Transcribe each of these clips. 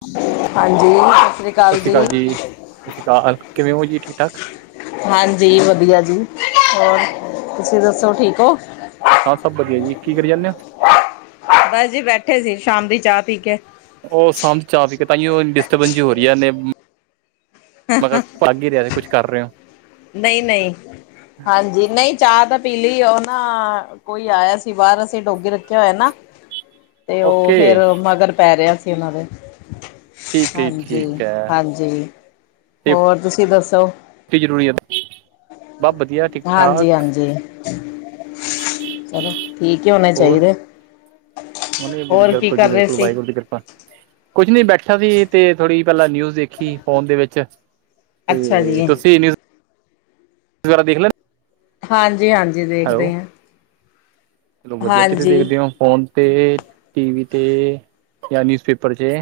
ਸਤਿ ਸ਼੍ਰੀ ਅਕਾਲ ਜੀ, ਸਤਿ ਸ਼੍ਰੀ ਅਕਾਲ, ਕਿਵੇਂ ਓ ਜੀ ਠੀਕ-ਠਾਕ? ਹਾਂਜੀ ਵਧੀਆ ਜੀ, ਹੋਰ ਤੁਸੀਂ ਦੱਸੋ ਠੀਕ ਓ? ਹਾਂ ਸਭ ਵਧੀਆ ਜੀ, ਕੀ ਕਰੀ ਜਾਂਨੇ ਓ? ਬਸ ਜੀ ਬੈਠੇ ਸੀ, ਸ਼ਾਮ ਦੀ ਚਾਹ ਪੀ ਕੇ। ਉਹ ਸਮਝ ਚਾਹ ਪੀ ਕੇ, ਤਾਂ ਈਓ ਡਿਸਟਰਬਨ ਜੀ ਹੋ ਰੀ ਐ ਨੇ, ਮ ਲੱਗ ਈ ਰਿਹਾ, ਕੁਛ ਕਰ ਰੇ ਓ। ਨਈ-ਨਈ, ਹਾਂਜੀ, ਨਈ ਚਾਹ ਤਾਂ ਪੀਲ਼ੀ ਉਹ ਨਾ ਕੋਈ ਆਇਆ ਸੀ ਬਾਹਰ, ਅਸੀਂ ਡੋਗੀ ਰੱਖਿਆ ਹੋਇਆ ਨਾ ਟੀ- 'ਤੇ ਉਹ ਫੇਰ, ਮਗਰ ਪੈ ਰਿਹਾ ਸੀ ਉਹਨਾਂ ਦੇ। ਠੀਕ ਹੈ ਜੀ, ਠੀਕ ਹੈ ਹਾਂਜੀ-ਹਾਂਜੀ, ਹੋਰ ਤੁਸੀਂ ਦੱਸੋ? ਟੀ ਜ਼ਰੂਰੀ ਐ 'ਤੇ ਹਾਂਜੀ-ਹਾਂਜੀ। ਚਲੋ, ਠੀਕ ਏ ਹੋਣੇ ਹੋਰ ਚਾਈਦੇ। ਬਿਲਕੁਲ ਜੀ ਰਹੇ ਬਿਲਕੁੱਲ, ਸੀ ਵਾਹਿਗੁਰੂ ਦੀ ਕਿਰਪਾ। ਕੁਛ ਨੀ ਬੈਠਾ ਸੀ, 'ਤੇ ਥੋੜੀ ਪਹਿਲਾਂ ਨਿਊਜ਼ ਦੇਖੀ ਫੋਨ ਦੇ ਵਿੱਚ। ਅੱਛਾ 'ਤੇ, ਜੀ ਤੁਸੀਂ ਨਿਊਜ ਜਰਾ ਦੇਖ ਲੈ ਹਾਂਜੀ-ਹਾਂਜੀ ਦੇਖਦੇ ਆ। [unintelligible] ਕਿਵੇਂ ਦੇਖਦੇ ਓ ਫੋਨ 'ਤੇ ਟੀਵੀ 'ਤੇ ਜਾਂ ਨਿਊਜ਼ ਪੇਪਰ ਤੇ?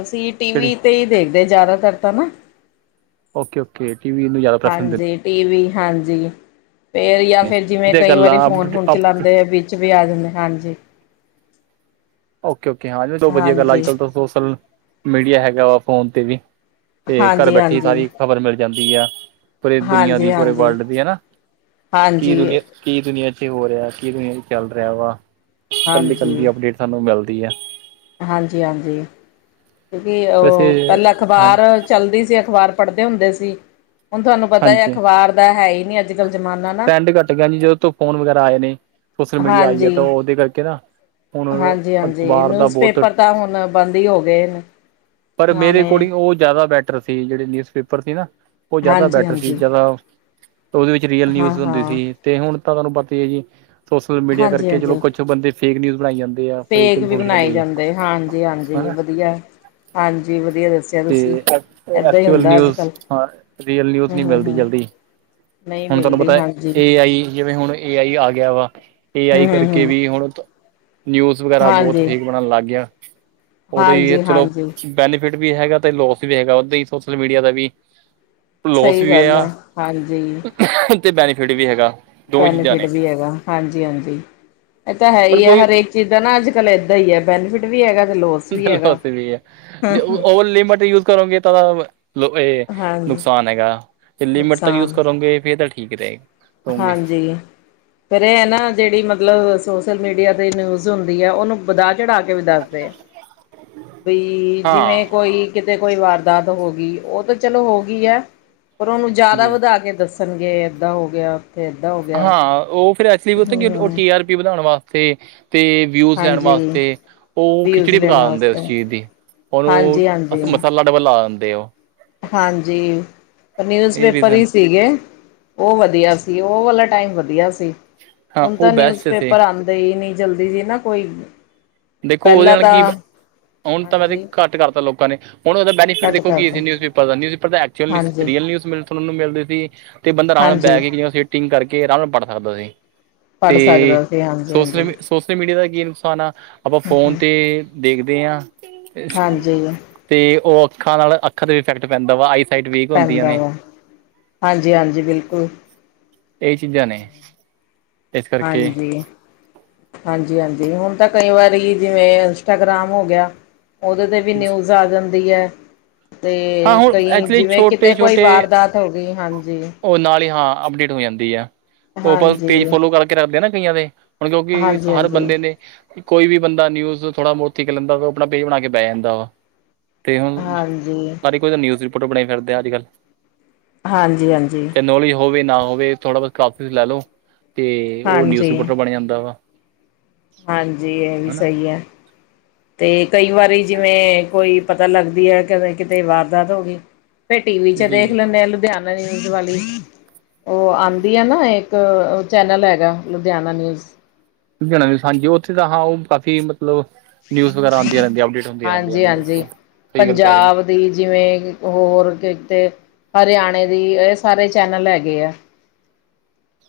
ਅਸੀਂ ਟੀਵੀ 'ਤੇ ਈ ਦੇਖਦੇ ਜ਼ਿਆਦਾਤਰ ਤਾਂ ਨਾ। ਓਕੇ-ਓਕੇ ਟੀਵੀ ਨੂੰ ਜ਼ਿਆਦਾ ਪਸੰਦ ਹੈ। ਹਾਂਜੀ ਟੀਵੀ ਹਾਂਜੀ ਫਿਰ ਜਾਂ ਫਿਰ ਜਿਵੇਂ ਤੇ ਕਈ ਗੱਲ ਵਾਰੀ ਆ ਫੋਨ-ਫੋਨ ਚਲਾਂਦੇ ਵੀ ਉੱਚ ਵੀ ਆ ਜਾਂਦਾ ਹਾਂਜੀ। ਓਕੇ-ਓਕੇ ਹਾਂ ਜੋ ਵਧੀਆ ਗੱਲ ਹਾਂਜੀ ਅੱਜ-ਕੱਲ ਤਾਂ ਸੋਸ਼ਲ ਮੀਡੀਆ ਹੈਗਾ ਵਾ ਫੋਨ 'ਤੇ ਵੀ। 'ਤੇ ਘਰ ਹਾਂਜੀ ਬੈਠੀ ਹਾਂਜੀ ਸਾਰੀ ਖ਼ਬਰ ਮਿਲ ਜਾਂਦੀ ਆ। ਪੂਰੇ ਦੁਨੀਆਂ ਹਾਂਜੀ ਹਾਂਜੀ ਦੀ ਪੂਰੇ ਵਰਲਡ ਦੀ ਹੈਨਾ, ਕੀ ਹਾਂਜੀ ਦੁਨੀਆ ਕੀ ਦੁਨੀਆਂ 'ਚ ਹੋ ਰਿਹਾ ਕੀ ਦੁਨੀਆਂ 'ਚ ਚੱਲ ਰਿਹਾ ਵਾ ਕੱਲੀ-ਕੱਲੀ ਅਪਡੇਟ ਸਾਨੂੰ ਮਿਲਦੀ ਆ। ਹਾਂਜੀ-ਹਾਂਜੀ ਕਿਉਂਕਿ ਵੈਸੇ ਉਹ ਪਹਿਲਾਂ ਹਾਂ ਅਖ਼ਬਾਰ ਚੱਲਦੀ ਸੀ ਅਖ਼ਬਾਰ ਪੜ੍ਹਦੇ ਹੁੰਦੇ ਸੀ ਹੁਣ ਤੁਹਾਨੂੰ ਪਤਾ ਐ ਹਾਂਜੀ ਅਖ਼ਬਾਰ ਦਾ ਹੈ ਈ ਨੀ ਅੱਜ-ਕੱਲ ਜਮਾਨਾ। ਟਰੈਂਡ ਘੱਟ ਗਿਆ ਜੀ ਜਦੋਂ ਤ ਫੋਨ ਵਗੈਰਾ ਆਏ ਨੇ ਸੋਸ਼ਲ ਮੀਡੀਆ ਆਈ ਐ ਤਾਂ ਉਹਦੇ ਕਰਕੇ ਨਾ। ਹੁਣ ਹਾਂਜੀ-ਹਾਂਜੀ ਅਖ਼ਬਾਰ ਦਾ ਨਿਊਜ਼ ਬਹੁਤ ਪੇਪਰ ਤਾਂ ਹੁਣ ਬੰਦ ਈ ਹੋ ਗਏ ਨੇ। ਪਰ ਮੇਰੇ ਪੁਰਾਣੇ ਅਕੋਡਿੰਗ ਉਹ ਜ਼ਿਆਦਾ ਬੈ ਸੀ ਜਿਹੜੇ ਨਿਊਜ਼ ਪੇਪਰ ਸੀ ਨਾ ਉਹ ਜ਼ਿਆਦਾ ਬੈਟਰ ਸੀ ਹਾਂਜੀ-ਹਾਂਜੀ, ਜਿਆਦਾ, ਉਹਦੇ ਵਿੱਚ ਰੀਅਲ ਨਿਊਜ਼ ਹੁੰਦੇ ਹਾਂ-ਹਾਂ, ਸੀ 'ਤੇ ਹੁਣ ਤਾਂ ਤੁਹਾਨੂੰ ਪਤਾ ਈ ਐ ਜੀ ਸੋਸ਼ਲ ਮੀਡੀਆ ਕਰਕੇ ਚਲੋ ਕੁਛ ਬੰਦੇ ਫੇਕ ਨਿਊਜ਼ ਬਣਾਈ ਜਾਂਦੇ ਆ ਫੇਕ ਵੀ ਇਨਫੋਰਮੇਸ਼ਨ ਬਣਾਈ ਦੇ ਜਾਂਦੇ ਹਾਂਜੀ-ਹਾਂਜੀ ਹਨਾ ਵਧੀਆ। ਹਾਂਜੀ ਵਧੀਆ ਦੱਸਿਆ 'ਤੇ ਤੁਸੀਂ, ਏਦਾਂ ਹੀ ਐਕਚੁਅਲ ਹੁੰਦਾ ਨਿਊਜ਼ ਅੱਜ-ਕੱਲ ਹਾਂ ਰੀਅਲ ਨਿਊਜ਼ ਨੀ ਮਿਲਦੀ ਹੂੰ-ਹੂੰ-ਹੂੰ। ਜਲਦੀ। ਨਹੀਂ ਹੁਣ ਤੁਹਾਨੂੰ ਮਿਲਦੀ ਪਤਾ ਐ ਹਾਂਜੀ, ਏ ਆਈ ਜਿਵੇਂ ਹੁਣ ਏ ਆਈ ਆ ਗਿਆ ਵਾ। ਏ ਆਈ ਕਰਕੇ ਹੂੰ-ਹੂੰ-ਹੂੰ, ਵੀ ਹੁਣ ਤ, ਨਿਊਜ਼ ਵਗੈਰਾ ਬਹੁਤ ਹਾਂਜੀ। ਫੇਕ ਬਣਨ ਲੱਗ ਗਿਆ। ਉਹਦਾ ਹੀ ਚਲੋ ਹਾਂਜੀ-ਹਾਂਜੀ, ਬੈਨੀਫਿਟ ਵੀ ਹੈਗਾ ਤੇ ਲੋਸ ਵੀ ਹੈਗਾ ਉਹਦਾ ਹੀ ਸੋਸ਼ਲ ਮੀਡੀਆ ਦਾ ਵੀ ਲੋਸ ਸਹੀ ਵੀ ਗੱਲ ਆ ਹਾਂਜੀ ਤੇ ਬੈਨੀਫਿਟ ਵੀ ਹੈਗਾ ਦੋਵੇਂ ਚੀਜ਼ਾਂ ਬੈਨੀਫਿਟ ਨੇ ਵੀ ਹੈਗਾ ਹਾਂਜੀ ਹਾਂਜੀ ਇਹ ਤਾਂ ਹੈ ਪਰ ਹੀ ਹੈ ਕੋਈ ਹਰੇਕ ਚੀਜ਼ਾਂ ਨਾ ਅੱਜ ਕੱਲ ਇਦਾਂ ਹੀ ਹੈ ਬੈਨੀਫਿਟ ਵੀ ਹੈਗਾ ਤੇ ਲੋ ਅੱਜ ਕੱਲ ਉੱਥੇ ਵੀ ਹੈ ਜੇ ਓਵ ਲਿਮਿਟ ਯੂਜ ਕਰੋਗੇ ਤਾਂ ਮਤਲਬ ਇਹ ਹਾਂਜੀ, ਨੁਕਸਾਨ ਹੈਗਾ ਤੇ ਲਿਮਿਟ ਤੱਕ ਯੂਜ ਨੁਕਸਾਨ, ਕਰੋਗੇ ਫਿਰ ਤਾਂ ਠੀਕ ਰਹੇਗਾ ਹਾਂਜੀ ਫਿਰ ਇਹ ਨਾ ਜਿਹੜੀ ਮਤਲਬ ਸੋਸ਼ਲ ਮੀਡੀਆ ਤੇ ਨਿਊਜ਼ ਹੁੰਦੀ ਆ ਉਹਨੂੰ ਵਧ ਚੜਾ ਕੇ ਵੀ ਦੱਸਦੇ ਆ ਬ ਜਿਵੇਂ ਹਾਂ ਕੋਈ ਕਿਤੇ ਕੋਈ ਵਾਰਦਾਤ ਹੋ ਗਈ ਉਹ ਤਾਂ ਚਲੋ ਹੋ ਗਈ ਹੈ ਪਰ ਉਹਨੂੰ ਜ਼ਿਆਦਾ ਜੀ ਵਧਾ ਕੇ ਦੱਸੋ ਪਰ ਗਏ ਇਦਾਂ ਹੋ ਗਿਆ ਫਿਰ ਇੱਧਾਂ ਹੋ ਗਿਆ। ਹਾਂ ਉਹ ਫਿਰ ਐਕਚੁਲੀ ਕਿ ਉਹ ਹਮ ਟੀ ਆਰ ਪੀ ਵਧਾਉਣ ਵਾਸਤੇ ਤੇ ਵਿਊਜ਼ ਲੈਣ ਹਾਂਜੀ ਵਾਸਤੇ ਉਹ ਵਿਊਜ਼ ਖਿਚੜੀ ਲੈਣ ਪਕਾ ਦਿੰਦੇ ਉਸ ਵਾਸਤੇ ਚੀਜ਼ ਦੀ ਹਾਂਜੀ ਹਾਂਜੀ। ਉਹਨੂੰ ਮਸਾਲਾ [unintelligible] ਦੇ ਉਹ ਹਾਂਜੀ ਨਿਊਜ਼ ਇਹ ਪੇਪਰ ਰੀਜ਼ਨ ਹੀ ਸੀਗੇ ਉਹ ਵਧੀਆ ਸੀ ਉਹ ਵਾਲਾ ਟਾਈਮ ਵਧੀਆ ਸੀ ਹਾਂ ਹੁਣ ਉਹ ਤਾਂ ਨਿਊਜ਼ ਬੈਸਟ ਸੀ ਪੇਪਰ ਆਉਂ ਨਹੀਂ ਜਲਦੀ ਜੀ ਨਾ ਕੋਈ ਦੇਖੋ, ਉਹਦੇ ਪਹਿਲਾਂ ਨਾਲ ਕੀ ਤਾਂ ਅਣ ਤਰ੍ਹਾਂ ਨਾ ਹਾਂਜੀ ਕੱਟ ਕਰਦਾ ਲੋਕਾਂ ਨੇ। ਹੁਣ ਬੇਨੀਫਿਟ ਘੱਟ ਦੇਖੋ ਕੀ ਕਰਦੋ ਨਿਊਜ਼ ਪੇਪਰ ਦਾ। ਨਿਊਜ਼ ਪੇਪਰ ਐਕਚੁਅਲੀ ਲਿਸਟ ਹਾਂਜੀ ਰੀਅਲ ਨਿਊਜ਼ ਮਿਲਦੇ ਸੀ। ਤੇ ਬੰਦਾ ਆਰਾਮ ਨਾਲ ਹਾਂਜੀ ਬਹਿ ਕੇ ਜ ਸੀਟਿੰਗ ਕਰਕੇ ਆਰਾਮ ਨਾਲ ਪੜ੍ਹ ਸਕਦਾ ਸੀ। ਪੜ੍ਹ ਤੇ ਸਕਦਾ ਸੀ ਹਾਂਜੀ ਹਾਂਜੀ ਸੋਸ਼ਲ ਸੋਸ਼ਲ ਮੀਡੀਆ ਦਾ ਕੀ ਨੁਕਸਾਨ ਆ ਆਪਾਂ ਫੋਨ ਤੇ ਦੇਖਦੇ ਆ ਹਾਂਜੀ ਤੇ ਓ ਅੱਖਾਂ ਨਾਲ ਅੱਖਾਂ ਤੇ ਇਫੈਕਟ ਪੈਂਦਾ ਓ ਆਈ ਸਾਈਟ ਵੀਕ ਹੁੰਦੀਆਂ ਪੈਂਦਾ ਨੇ ਆ ਹਾਂਜੀ-ਹਾਂਜੀ ਬਿਲਕੁਲ। ਏ ਚੀਜ਼ਾਂ ਨੇ ਇਸ ਕਰਕੇ ਹਾਂਜੀ। ਹਾਂਜੀ-ਹਾਂਜੀ ਹੁਣ ਤੇ ਕਈ ਵਾਰੀ ਜਿਵੇਂ ਇੰਸਟਾਗ੍ਰਾਮ ਹੋ ਗਯਾ ਓਦੇ ਤੇ ਵੀ ਨਿਊਜ਼ ਆ ਜਾਂਦੀ ਐ ਹਾਂ ਤੇ ਹੁਣ ਕਈ ਐਕਚੁਲੀ ਜਿਵੇਂ ਛੋਟੇ ਕਿਤੇ ਕੋਈ ਵਾਰਦਾਤ ਹੋਗੀ ਹਾਂਜੀ ਓ ਨਾਲ ਈ ਹਾਂ ਅਪਡੇਟ ਹੋ ਜਾਂਦੀ ਆ ਓ ਕਈ ਪੇਜ ਹਾਂਜੀ ਫੋਲੋ ਕਰਕੇ ਰੱਖਦੇ ਨਾ ਕਈਆਂ ਦੇ ਹੁਣ ਕਿਉਂਕਿ ਹਾਂਜੀ ਹਰ ਹਾਂਜੀ ਬੰਦੇ ਨੇ ਕੋਈ ਵੀ ਬੰਦਾ ਨਿਊਜ਼ ਥੋੜਾ ਬੋਹਤ ਸਿੱਖ ਲੈਂਦਾ ਓ ਆਪਣਾ ਪੇਜ ਬਣਾ ਕੇ ਬੈ ਜਾਂਦਾ ਵਾ। ਤੇ ਹੁਣ ਹਾਂਜੀ ਹਰ ਕੋਈ ਤਾਂ ਨਿਊਜ਼ ਰਿਪੋਰਟਰ ਬਣੀ ਫਿਰਦੇ ਅੱਜ-ਕਲ੍ਹ। ਹਾਂਜੀ-ਹਾਂਜੀ। ਨੌਲੇਜ ਹੋਵੇ ਨਾ ਹੋਵੇ ਥੋੜ੍ਹਾ ਬੋਤ ਕਲਾਸਿਸ ਲੈ ਲੋ ਤੇ ਓ ਨਿਊਜ਼ ਹਾਂਜੀ ਹਾਂਜੀ ਰਿਪੋਰਟਰ ਬਣ ਜਾਂਦਾ ਵਾ। ਹਾਂਜੀ ਐ ਵੀ ਹਨਾ ਸਹੀ ਹੈ ਤੇ ਕਈ ਵਾਰੀ ਜਿਵੇਂ ਕੋਈ ਪਤਾ ਲੱਗਦੀ ਐ ਕ ਕਿਤੇ ਵਾਰਦਾਤ ਹੋਗੀ ਫਿਰ ਟੀ ਵੀ ਚ ਜੀ ਦੇਖ ਲੈਂਣੇ ਆਾਂ ਲੁਧਿਆਣੇ ਨਿਊਜ਼ ਵਾਲੀ ਓ‌ ਆਂਦੀ ਐ ਨਾ ਏਕ ਇੱਕ ਚੈਨਲ ਹੈਗਾ ਲੁਧਿਆਣਾ ਨਿਊਜ਼ ਲੁਧਿਆਣਾ ਵਿੱਚ ਹਾਂਜੀ, ਉੱਥੇ ਦਾ ਹਾਂ ਓ ਕਾਫੀ ਮਤ- ਮਤਲਬ ਨਿਊਜ਼ ਵਗੈਰਾ ਆਦੀਆਂ ਰਣਦੀਆਂ, ਅਪਡੇਟ ਹੁੰਦੀਆਂ ਰਣਦੀਆਂ ਹਾਂਜੀ ਨੇ ਹਾਂਜੀ ਬਿਲਕੁਲ ਸਈ ਗੱਲ ਕਹਿ ਰੇ ਓ। ਪੰਜਾਬ ਦੀ ਜਿਵੇਂ- ਹੋਰ ਕਿਤੇ ਹਰਯਾਣੇ ਦੀ, ਏ ਸਾਰੇ ਚੈਨਲ ਹੈਗੇ ਐ।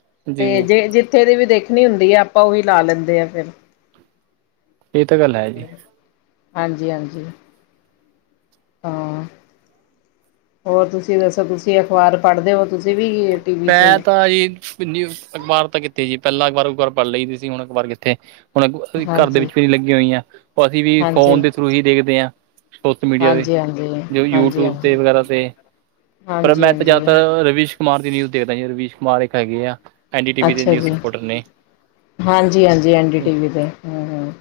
ਹੋ ਤੇ ਜੀ ਜੇ ਜਿੱਥੇ ਦੀ ਵੀ ਦੇਖਣੀ ਹੁੰਦੀ ਐ ਆਪਾਂ ਓਈ ਲਾ ਲੈਂਦੇ ਆ ਫੇਰ- ਏ ਤਾਂ ਗੱਲ ਹੈ ਜੀ। ਹਾਂਜੀ-ਹਾਂਜੀ। ਹਾਂ ਹੋਰ ਤੁਸੀਂ ਦੱਸੋ ਤੁਸੀਂ ਅਖਬਾਰ ਪਾੜ੍ਹਦੇ ਓ ਤੁਸੀਂ ਵੀ- ਟੀ ਵੀ 'ਚ ਮੈਂ ਹੀ ਤਾਂ ਜੀ ਕਿਨੀ ਅਖਬਾਰ ਤਾਂ ਕਿੱਥੇ ਜੀ ਪੈਲਾਂ ਅਖ਼ਬਾਰ ਉਖਬਾਰ ਪੜ੍ਹ ਲਈ ਦੀ ਸੀ ਹੁਣ ਅਖ਼ਬਾਰ ਕਿੱਥੇ ਹੁਣਸੀਂ ਘਰ ਦੇ ਹਾਂਜੀ ਵਿੱਚ ਵੀ ਨੀ ਲੱਗੀਆਂ ਹੋਈਆਂ ਓ ਅਸੀਂ ਵੀ ਹਾਂਜੀ ਫੋਨ ਦੇ ਥ੍ਰਉ ਈ ਦੇਖਦੇ ਹਾਂ ਸੋਸ਼ਲ ਮੀਡੀਆ ਤੇ ਹਾਂਜੀ-ਹਾਂਜੀ, ਜੋ ਯੂਟਿਊਬ ਹਾਂਜੀ-ਹਾਂਜੀ, ਤੇ ਵਗੈਰਾ ਤੇ ਪਰ ਮੈਂ ਤਾਂ ਹਾਂਜੀ-ਹਾਂਜੀ, ਜ਼ਿਆਦਾਤਰ ਰਵੀਸ਼ ਕੁਮਾਰ ਦੀ ਨਿਊਜ਼ ਦੇਖਦਾ ਜੀ ਰਵੀਸ਼ ਕੁਮਾਰ ਇੱਕ ਹੈਗੇ ਆ ਐਨ ਡੀ ਟੀ ਵੀ ਦੇ ਅੱਛਾ ਨਿਊਜ਼ ਜੀ। ਰਿਪੋਰਟਰ ਨੇ ਹਾਂਜੀ-ਹਾਂਜੀ ਐਨ ਡੀ ਟੀ ਵੀ ਤੇ ਹੂੰ-ਹੂੰ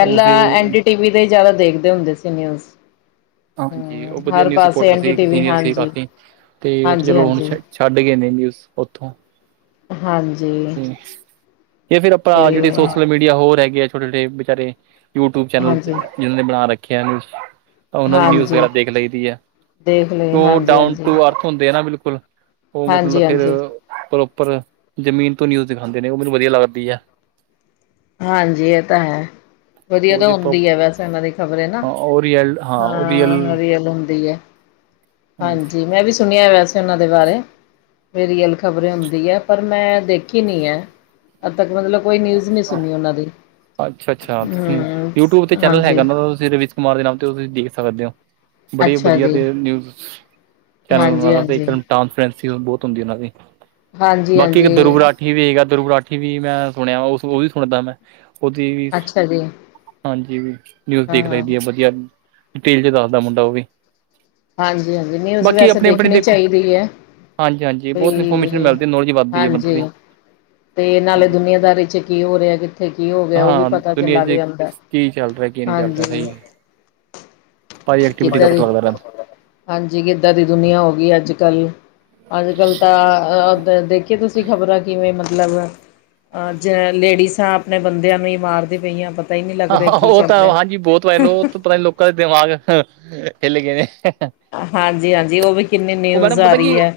ਉਹ ਸੀ ਐਨ ਡੀ ਟੀ ਵੀ ਤੇ ਜਾਦਾ ਦੇਖਦੇ ਹੁੰਦੇ ਸੀ ਨਿਊਜ਼ ਹਾਂਜੀ ਹੂੰ, ਓ ਵਧੀਆ ਹਰ ਨਿਊਜ਼ ਪਾਸੇ ਰਿਪੋਰਟਰ ਐਨ ਡੀ ਸੀ ਇੱਕ ਟੀ ਵੀ ਸੀਨੀਅਰ ਸੀ ਹਾਂਜੀ, ਕਾਫੀ ਤੇ ਓਥ ਚਲੋ ਹੁਣ ਹਾਂਜੀ-ਹਾਂਜੀ, ਹਾਂਜੀ। ਛੱਡ ਗੇ ਨੇ ਨਿਊਜ਼ ਓਥੋਂ ਹਾਂਜੀ। ਹੂੰ ਤੇ ਫੇਰ ਅਪਾਂ ਜੇੜੀ ਤੇ ਸੋਸ਼ਲ ਮੀ ਯਾ ਓ ਹੈਗੇ ਆ ਛੋਟੇ-ਛੋਟੇ ਬਿਚਾਰੇ ਯੂਟਿਊਬ ਚੈਨਲ ਤੇ ਹਾਂਜੀ, ਜਿਨਾਂ ਨੇ ਬਣਾ ਰੱਖੇ ਆ ਓਨਾਂ ਦੀ ਨਿਊਜ਼ ਵਗੈਰਾ ਹਾਂਜੀ। ਦੇਖ ਲਈ ਦੀ ਐ। ਦੇਖ ਲਈ ਓ ਡਾਊਨ ਹਾਂਜੀ-ਹਾਂਜੀ, ਟੁ ਅ ਹੁੰਦੇ ਆ ਨਾ ਬਿਲਕੁਲ ਓ ਮਤਲਬ ਫਿਰ ਹਾਂਜੀ-ਹਾਂਜੀ, ਹਾਂਜੀ ਹਾਂਜੀ ਪ੍ਰੋਪਰ ਜ਼ਮੀ ਨਿਊਜ਼ ਦਿਖਾਂਦੇ ਨੇ ਓ ਮੈਨੂੰ ਵਦੀਆ ਲੱਗਦੀ ਐ। ਹਾਂਜੀ ਐ ਤੇ ਹੈ ਵਧੀਆ ਉਹ ਤਾਂ ਜੇ ਹੁੰਦੀ ਐ ਵੈਸੇ ਓਨਾਂ ਦੀ ਖ਼ਬਰੇ ਨਾ ਹਾਂ ਉਹ ਰੀਅਲ ਉਹ ਰੀਅਲ ਹਾਂ ਰੀਅਲ ਹੁੰਦੀ ਐ। ਹਾਂਜੀ ਮੈਂ ਵੀ ਸੁਣਿਆ ਵੈਸੇ ਓਨਾਂ ਦੇ ਬਾਰੇ ਬੀ ਰਿਅਲ ਖ਼ਬਰ ਹੁੰਦੀ ਹੈ ਪਰ ਮੈਂ ਦੇਖੀ ਨਹੀਂ ਹੈ, ਅੱਦ ਤੱਕ ਮਤਲਬ ਕੋਈ ਨਿਊਜ਼ ਨਹੀਂ ਸੁਣੀ ਉਹਨਾਂ ਦੀ। ਅੱਛਾ ਅੱਛਾ, ਹੂੰ ਯੂਟਿਊਬ ਤੇ ਚੈਨਲ ਹਾਂਜੀ ਹੈਗਾ ਦਾ ਤੁਸੀਂ ਰਵੀਸ਼ ਕੁਮਾਰ ਦੇ ਨਾਮ ਤੇ ਤੁਸੀਂ ਦੇਖ ਸਕਦੇ ਹੋ। ਬੜੀ ਅੱਛਾ ਵਧੀਆ ਜੀ ਤੇ ਨਿਊਜ਼ ਹਾਂਜੀ ਚੈਨਲ [unintelligible] ਹਾਂਜੀ ਇੱਕ [unintelligible] ਬਹੁਤ ਹੁੰਦੀ ਉਹਨਾਂ ਦੀ, ਹਾਂਜੀ ਬਾਕੀ ਇੱਕ ਦਰ ਹਾਂਜੀ ਠੀ ਵੀਗਾ ਦੁਰਗਰਾਠੀ ਵੀ ਮੈਂ ਸੁਣਿਆ, ਉਹ ਵੀ ਸੁਣਦਾ ਮੈਂ ਉਹਦੀ ਵੀ ਅੱਛਾ ਜੀ ਹਾਂਜੀ ਵੀ, ਨਿਊਜ਼ ਹਾਂ ਦੇਖ ਹਾਂ ਲੈਂਦੀ ਆ ਵਧੀਆ ਡਿਟੇਲ 'ਚ ਦੱਸਦਾ ਮੁੰਡਾ ਉਹ ਵੀ ਹਾਂਜੀ ਹਾਂਜੀ, ਨਿਊਜ਼ ਬਾਕੀ ਵੈਸੇ ਆਪਣੇ ਆਪਣੇ ਦੇਖਣੀ ਦੇਖੋ ਚਾਹੀਦੀ ਹੈ। ਹਾਂਜੀ ਹਾਂਜੀ, ਬਹੁਤ ਇਨਫੋਰਮੇਸ਼ਨ ਬਈ ਮਿਲਦੀ ਹੈ ਨੌਲੇਜ ਵਧਦੀ ਹੈ ਬੰਦੇ ਦੀ। ਹਾਂਜੀ ਤੇ ਨਾਲੇ, ਦੁਨੀਆਂਦਾਰੀ ਵਿੱਚ ਕੀ ਹੋ ਰਿਹਾ ਇੱਥੇ ਕੀ ਹੋ ਗਿਆ, ਉਹ ਵੀ ਹਾਂ ਪਤਾ 'ਚ ਦੁਨੀਆਂ ਲੱਗ ਜਾਂਦਾ, ਕੀ ਚੱਲ ਰਿਹਾ ਕੀ ਨਹੀਂ ਚੱਲ ਰਿਹਾ ਹਾਂਜੀ। ਸਹੀ ਹੈ ਭਾਰੀ ਐਕਟੀਵਿਟੀ ਦਾ ਕਿੱਦਾਂ ਦੀ, ਪਤਾ ਲੱਗਦਾ ਰਹਿੰਦਾ ਹਾਂਜੀ ਕਿੱਦਾਂ ਦੀ ਦੁਨੀਆਂ ਹੋ ਗਈ ਅੱਜ ਕੱਲ ਅੱਜ ਕੱਲ੍ਹ ਤਾਂ ਓਦਾ, ਦੇਖੀ ਤੁਸੀਂ ਖ਼ਬਰਾਂ ਕਿਵੇਂ ਮਤਲਬ ਅਜ ਲੇਡੀਸਾਂ, ਆਪਣੇ ਬੰਦਿਆਂ ਨੂੰ ਹੀ ਮਾਰਦੇ ਪਈਆਂ ਹੀ ਨਹੀਂ ਲੱਗ ਹ ਰਿਹਾ ਕੀ ਉਹ ਚੱਲ ਤਾਂ ਰਿਹਾ ਹਾਂਜੀ ਬਹੁਤ ਵ ਲੋਓ, ਉਹ ਤੋਂ ਪਤਾ ਲੋਕਾਂ ਦੇ ਦਿਮਾਗ ਹਿਲ ਗਏ ਨੇ। ਹਾਂਜੀ ਹਾਂਜੀ, ਉਹ ਵੀ ਕਿੰਨੀ ਨਿਊਜ਼ ਆ ਰਹੀ ਹੈ।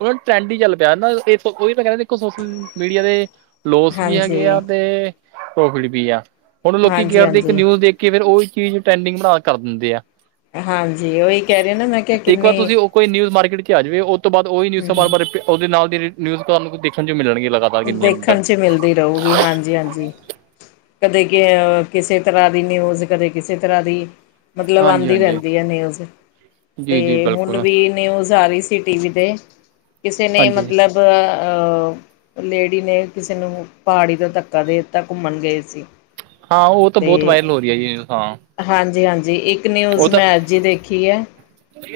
ਉਹਨਾਂ ਨੂੰ ਟਰੈਂਡ ਹੀ ਚੱਲ ਪਿਆ ਨਾ, ੳਈ ਤਾਂ ਕਹਿੰਦੇ ਦੇਖੋ ਸੋਸ਼ਲ ਮੀਡੀਆ ਦੇ ਲੋਸ ਵੀ ਹੈਗੇ ਹਾਂਜੀ ਆ, ਤੇ ਪ੍ਰੋਫਿਟ ਵੀ ਆ, ਹੁਣ ਲੋਕੀ ਕਿ ਹਾਂਜੀ ਕਰਦੇ ਇੱਕ ਹਾਂਜੀ ਨਿਊਜ਼ ਕੇ ਫਿਰ ਉਹੀ ਚੀਜ਼, ਟੈਂਡਿੰਗ ਬਣਾ ਕਰ ਦਿੰਦੇ ਆ। ਹਾਂਜੀ, ਉਹੀ ਕਹਿ ਰਹੇ ਨਾ ਮੈਂ ਕਿਹਾ ਇੱਕ ਵਾਰ ਕਿੰਨੀ ਤੁਸੀਂ ਉਹ ਕੋਈ ਨਿਊਜ਼ ਮਾਰਕੀਟ 'ਚ ਆ ਜਾਵੇ, ਉਹ ਤੋਂ ਬਾਅਦ ਉਹੀ ਨਿਊਜ਼ਾਂ ਹਮ ਬਾਦ ਉਹਦੇ ਨਾਲ ਦੀ ਨਿਊਜ਼, ਤੁਹਾਨੂੰ ਦੇਖਣ ਨੂੰ ਮਿਲਣ ਗਿਆ। ਦੇਖਣ 'ਚ ਮਿਲਦੀ ਰਹੂਗੀ, ਹਾਂਜੀ ਹਾਂਜੀ। ਕਦੇ ਕਿਸੇ ਤਰ੍ਹਾਂ ਦੀ ਨਿਊਜ਼, ਕਦੇ ਕਿਸੇ ਤਰ੍ਹਾਂ ਦੀ ਮਤਲਬ ਹਾਂਜੀ ਆਉਂਦੀ ਹਾਂਜੀ ਰਹਿੰਦੀ ਹੈ ਨਿਊਜ਼, ਜੀ ਜੀ ਤੇ ਹੁਣ ਬਿਲਕੁਲ ਵੀ ਨਿਊਜ਼ ਆ ਰਹੀ ਸੀ ਟੀ ਵੀ 'ਤੇ, ਕਿਸੇ ਨੇ ਹਾਂਜੀ ਮਤਲਬ ਲੇਡੀ ਨੇ ਕਿਸੇ ਨੂੰ ਪਹਾੜੀ ਤੋਂ ਧੱਕਾ ਦੇ ਦਿੱਤਾ, ਘੁੰਮਣ ਗਏ ਸੀ। ਹਾਂ ਉਹ ਤਾਂ ਤੇ ਬਹੁਤ ਵਾਇਰਲ ਹੋ ਰਹੀ ਹੈ ਜੀ, ਹਾਂ ਹਾਂਜੀ ਹਾਂਜੀ, ਇੱਕ ਨਿਊਜ਼ ਉਹ ਤਾਂ ਮੈਂ ਅਜ ਹੀ ਦੇਖੀ ਹੈ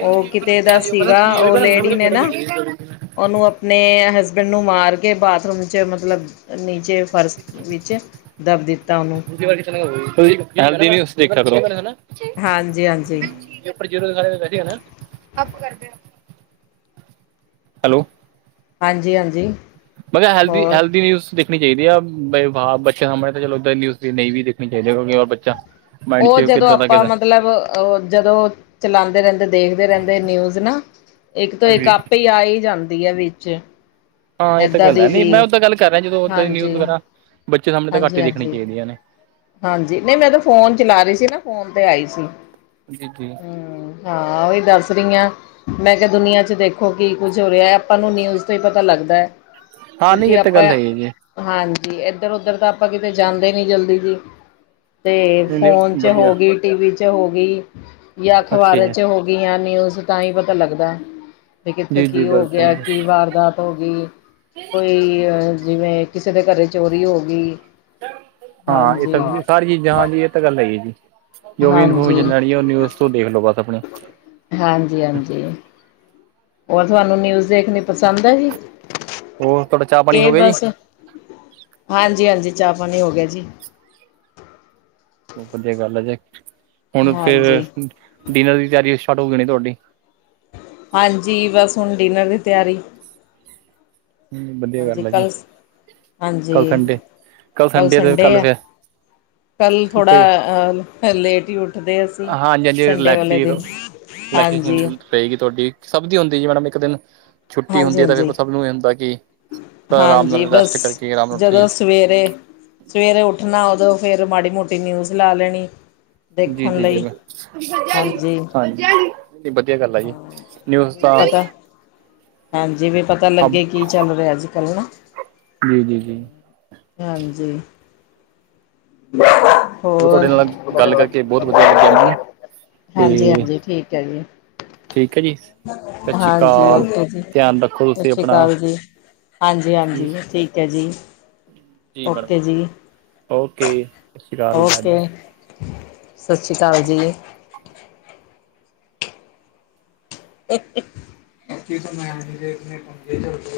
ਉਹ ਕਿਤੇ ਦਾ ਸੀਗਾ, ਉਹ ਲੇਡੀ ਨੇ ਨਾ ਉਹਨੂੰ ਆਪਣੇ ਹਸਬੈਂਡ ਨੂੰ ਮਾਰ ਕੇ, ਬਾਥਰੂਮ 'ਚ ਮਤਲਬ ਨੀਚੇ ਫਰਸ਼ ਵਿੱਚ, ਦੱਬ ਦਿੱਤਾ ਉਹਨੂੰ [unintelligible] ਹਾਂਜੀ, ਹਾਂਜੀ। ੈ ਹੈਲੋ। ਹਾਂਜੀ, ਹਾਂਜੀ- ਮੈਂ ਕਿਹਾ ਹੈਲਦੀੀ, ਹੋਰ ਹੈਲਦੀ ਨਿਊਜ਼ ਦੇਖ ਦੇਖਣੀ ਚਾਹੀਦੀ ਆ, ਬ ਬੱਚੇ ਸਾਹਮਣੇ ਤਾਂ ਚਲ ਉਧਰ ਦੀ ਨਹੀਂ ਵੀ ਦੇਖਣੀ ਚਾਹੀਦੀ, ਕਿਉਂਕਿਰ ਬੱਚਾ ਮਾਇੰਡ ਉਹ 'ਚ ਜਦੋਂ ਕਿੱਦਾਂ ਦਾ ਆਪਾਂ ਕਿੱਦਾਂ ਮਤਲਬ ਜਦੋਂ ਚਲਾਦੇ ਰਹਿੰਦੇ, ਦੇਖਦੇ ਰਹਿੰਦੇ ਨਿਊਜ ਨਾ। ਇੱਕ ਤਾਂ ਇੱਕ, ਆਪੇ ਆ ਹੀ ਜਾਂਦੀ ਹੈ ਵਿੱਚ। ਹਾਂ ਇਹ ਤਾਂ ਏਦਾਂ ਗੱਲ ਦੀ ਹੈ, ਨੀ ਵੀ ਮੈਂਓਦਾਂ ਗੱਲ ਕਰ ਰਿਹਾ ਜਦੋਂ ਦੀ ਹਾਂਜੀ। ਨਿਊਜ਼ ਵਗੈਰਾ ਬੱਚੇ ਸਾਹਮਣੇ ਤਾਂ, ਘੱਟ ਹਾਂਜੀ ਹੀ ਦੇਖਣੀ ਹਾਂਜੀ ਚਾਹੀਦੀਆਂ ਨੇ। ਹਾਂਜੀ, ਨਹੀਂ ਮੈਂ ਤਾਂ ਫੋਨ ਚਲਾ ਰਹੀ ਸੀ ਨਾ, ਫੋਨ ਤੇ ਆਈ ਸੀ। ਜੀ, ਜੀ। ਹਮ ਹਾਂ, ਉਹਹੀ ਦੱਸ ਰਹੀਆਂ ਮੈਂ ਕਿਹਾ ਦੁਨੀਆਂ 'ਚ ਦੇਖੋ ਕੀ ਕੁੱਝ ਹੋ ਰਿਹਾ, ਆਪਾਂ ਨੂੰ ਨਿਊ ਤੋਂ ਹੀ ਪਤਾ ਲੱਗਦਾ ਹੈ। ਹਾਂ ਨਹੀਂ ਕਿਉਂਕਿ ਇਹ ਤਾਂ ਆਪਾਂ ਗੱਲ ਹੈ ਜੀ ਹਾਂਜੀ ਇੱਧਰ ਉਧਰ ਤਾਂ ਆਪਾਂ ਕਿਤੇ ਜਾਂਦੇ ਨੀ ਜਲਦੀ ਜੀ। ਤੇ ਨਹੀਂ ਫੋਨ ਨਹੀਂ ਚ ਵਧੀਆ ਹੋ ਗੀ, ਟੀ-ਵੀ ਚ ਹੋ ਗੀ। ਜਾਂ ਓਕੇ ਅਖ਼ਬਾਰਾਂ ਚ ਹੋ ਗੀ ਨਿਊਜ਼ ਤਾਂ ਹੀ ਪਤਾ ਲੱਗਦਾ। ਕੀ ਕਿੱਥੇ ਜੀ ਜੀ ਕੀ ਹੋ ਗਿਆ ਬਿਲਕੁਲ ਕੀ ਵਾਰਦਾ ਹੋਗੀ, ਕੋਈ ਅ ਜਿਵੇਂ ਕਿਸੇ ਦੇ ਘਰੇ ਚੋਰੀ ਹੋ ਗੀ। ਹਾਂ, ਇਹ ਸ ਸਾਰੀ ਚੀਜ਼ਾਂ ਹਾਂਜੀ, ਇਹ ਤਾਂ ਗੱਲ ਹੈਗੀ ਐ ਜੀ। ਜੋ ਵੀ ਹਾਂਜੀ ਇਨਫੋਰਮੇਸ਼ਨ ਲੈਣੀ ਹੈ ਉਹ ਨਿਊਜ਼ ਤੋਂ ਦੇਖ ਲੋ ਬਸ ਆਪਣੀ। ਹਾਂਜੀ-ਹਾਂਜੀ। ਔਰ ਤੁਹਾਨੂੰ ਨਿਊਜ ਦੇਖਣੀ ਪਸੰਦ ਆ ਜੀ, ਹੋਰ ਤੁਹਾਡਾ ਚਾਹ ਪਾਣੀ ਕਿ ਹੋ ਗਿਆ ਜੀ ਬਸ ਹਾਂਜੀ-ਹਾਂਜੀ, ਚਾਹ ਪਾਣੀ ਹੋ ਗਿਆ ਜੀ। ਬੋਤ ਵਧੀਆ ਗੱਲ ਐ ਜੇ, ਹੁਣ ਫੇਰ ਹਾਂਜੀ ਡਿਨਰ ਦੀ ਤਿਆਰੀ ਸ਼ਟਾਰਟ ਹੋ ਗਈ ਹੋਣੀ ਤੁਹਾਡੀ। ਹਾਂਜੀ, ਬਸ ਹੁਣ ਡਿਨਰ ਦੀ ਤਿਆਰੀ। ਵਧੀਆ ਹਾਂਜੀ, ਗੱਲ ਹੈ ਜੀ ਕੱਲ ਕੱਲ ਹਾਂਜੀ, ਸੰਡੇ ਕੱਲ ਸੰਡੇ ਹੈ। ਕੱਲ ਥੋੜਾ ਤੇ ਅ ਲੇਟ ਹੀ ਉ ਉੱਠਦੇ ਅਸੀਂ ਹਾਂਜੀ ਹਾਂਜੀ ਸੰਡੇ ਵਾਲੇ ਦਿਨ, ਹਾਂਜੀ। ਪਏਗੀ ਤੁਹਾਡੀ, ਸਭ ਦੀ ਹੁੰਦੀ ਜੀ ਮੈਡਮ ਇੱਕ ਦਿਨ। ਛੁੱਟੀ ਹਾਂਜੀ ਹੁੰਦੀ ਐ, ਤਾਂ ਫੇਰ ਹਾਂਜੀ ਸਭ ਨੂੰ ਇਹ ਹੁੰਦਾ ਕਿ ਆਰਾਮ ਹਾਂਜੀ ਨਾਲ ਰੈਸਟ ਬਸ ਕਰਕੇ ਆਰਾਮ ਨਾਲ ਉੱਠੀਏ। ਜਦੋਂ ਸਵੇਰੇ ਸਵੇਰੇ ਉੱਠਣਾ ਉਦੋਂ ਫੇਰ ਮਾੜੀ ਮੋਟੀ ਨਿਊਜ਼ ਲਾ ਲੈਣੀ। ਜੀ, ਦੇਖਣ ਜੀ, ਲਈ ਜੀ, ਹਾਂਜੀ ਹਾਂਜੀ, ਵਧੀਆ ਗੱਲ ਆ ਜੀ। ਨਿਊਜ਼ ਵੀ ਤਾਂ ਪਤਾ, ਹਾਂਜੀ ਵੀ ਪਤਾ ਲੱਗੇ ਕੀ ਚੱਲ ਰਿਹਾ ਅੱਜ ਕੱਲ੍ਹ ਨਾ। ਜੀ, ਜੀ, ਜੀ। ਹਾਂਜੀ। ਚਲੋ ਹੋਰ, ਤੁਹਾਡੇ ਨਾਲ ਗੱਲ ਕਰਕੇ ਬਹੁਤ ਵਧੀਆ ਲੱਗਿਆ ਮੈਨੂੰ ਤੇ ਹਾਂਜੀ-ਹਾਂਜੀ, ਠੀਕ ਐ ਜੀ। ਠੀਕ ਹੈ ਜੀ ਸਤਿ ਸ਼੍ਰੀ ਹਾਂਜੀ, ਅਕਾਲ ਓਕੇ ਜੀ ਧਿਆਨ ਰੱਖੋ ਸਤਿ ਤੁਸੀਂ ਸ੍ਰੀ ਆਪਣਾ ਅਕਾਲ ਜੀ। ਹਾਂਜੀ-ਹਾਂਜੀ, ਠੀਕ ਐ ਜੀ। ਜੀ ਮੈਡਮ ਓਕੇ ਜੀ, ਓਕੇ ਸਤਿ ਸ਼੍ਰੀ ਅਕਾਲ ਬਾਏ ਬਾਏ ਓਕੇ। ਸਤਿ ਸ਼੍ਰੀ ਅਕਾਲ ਜੀ। [inaudible]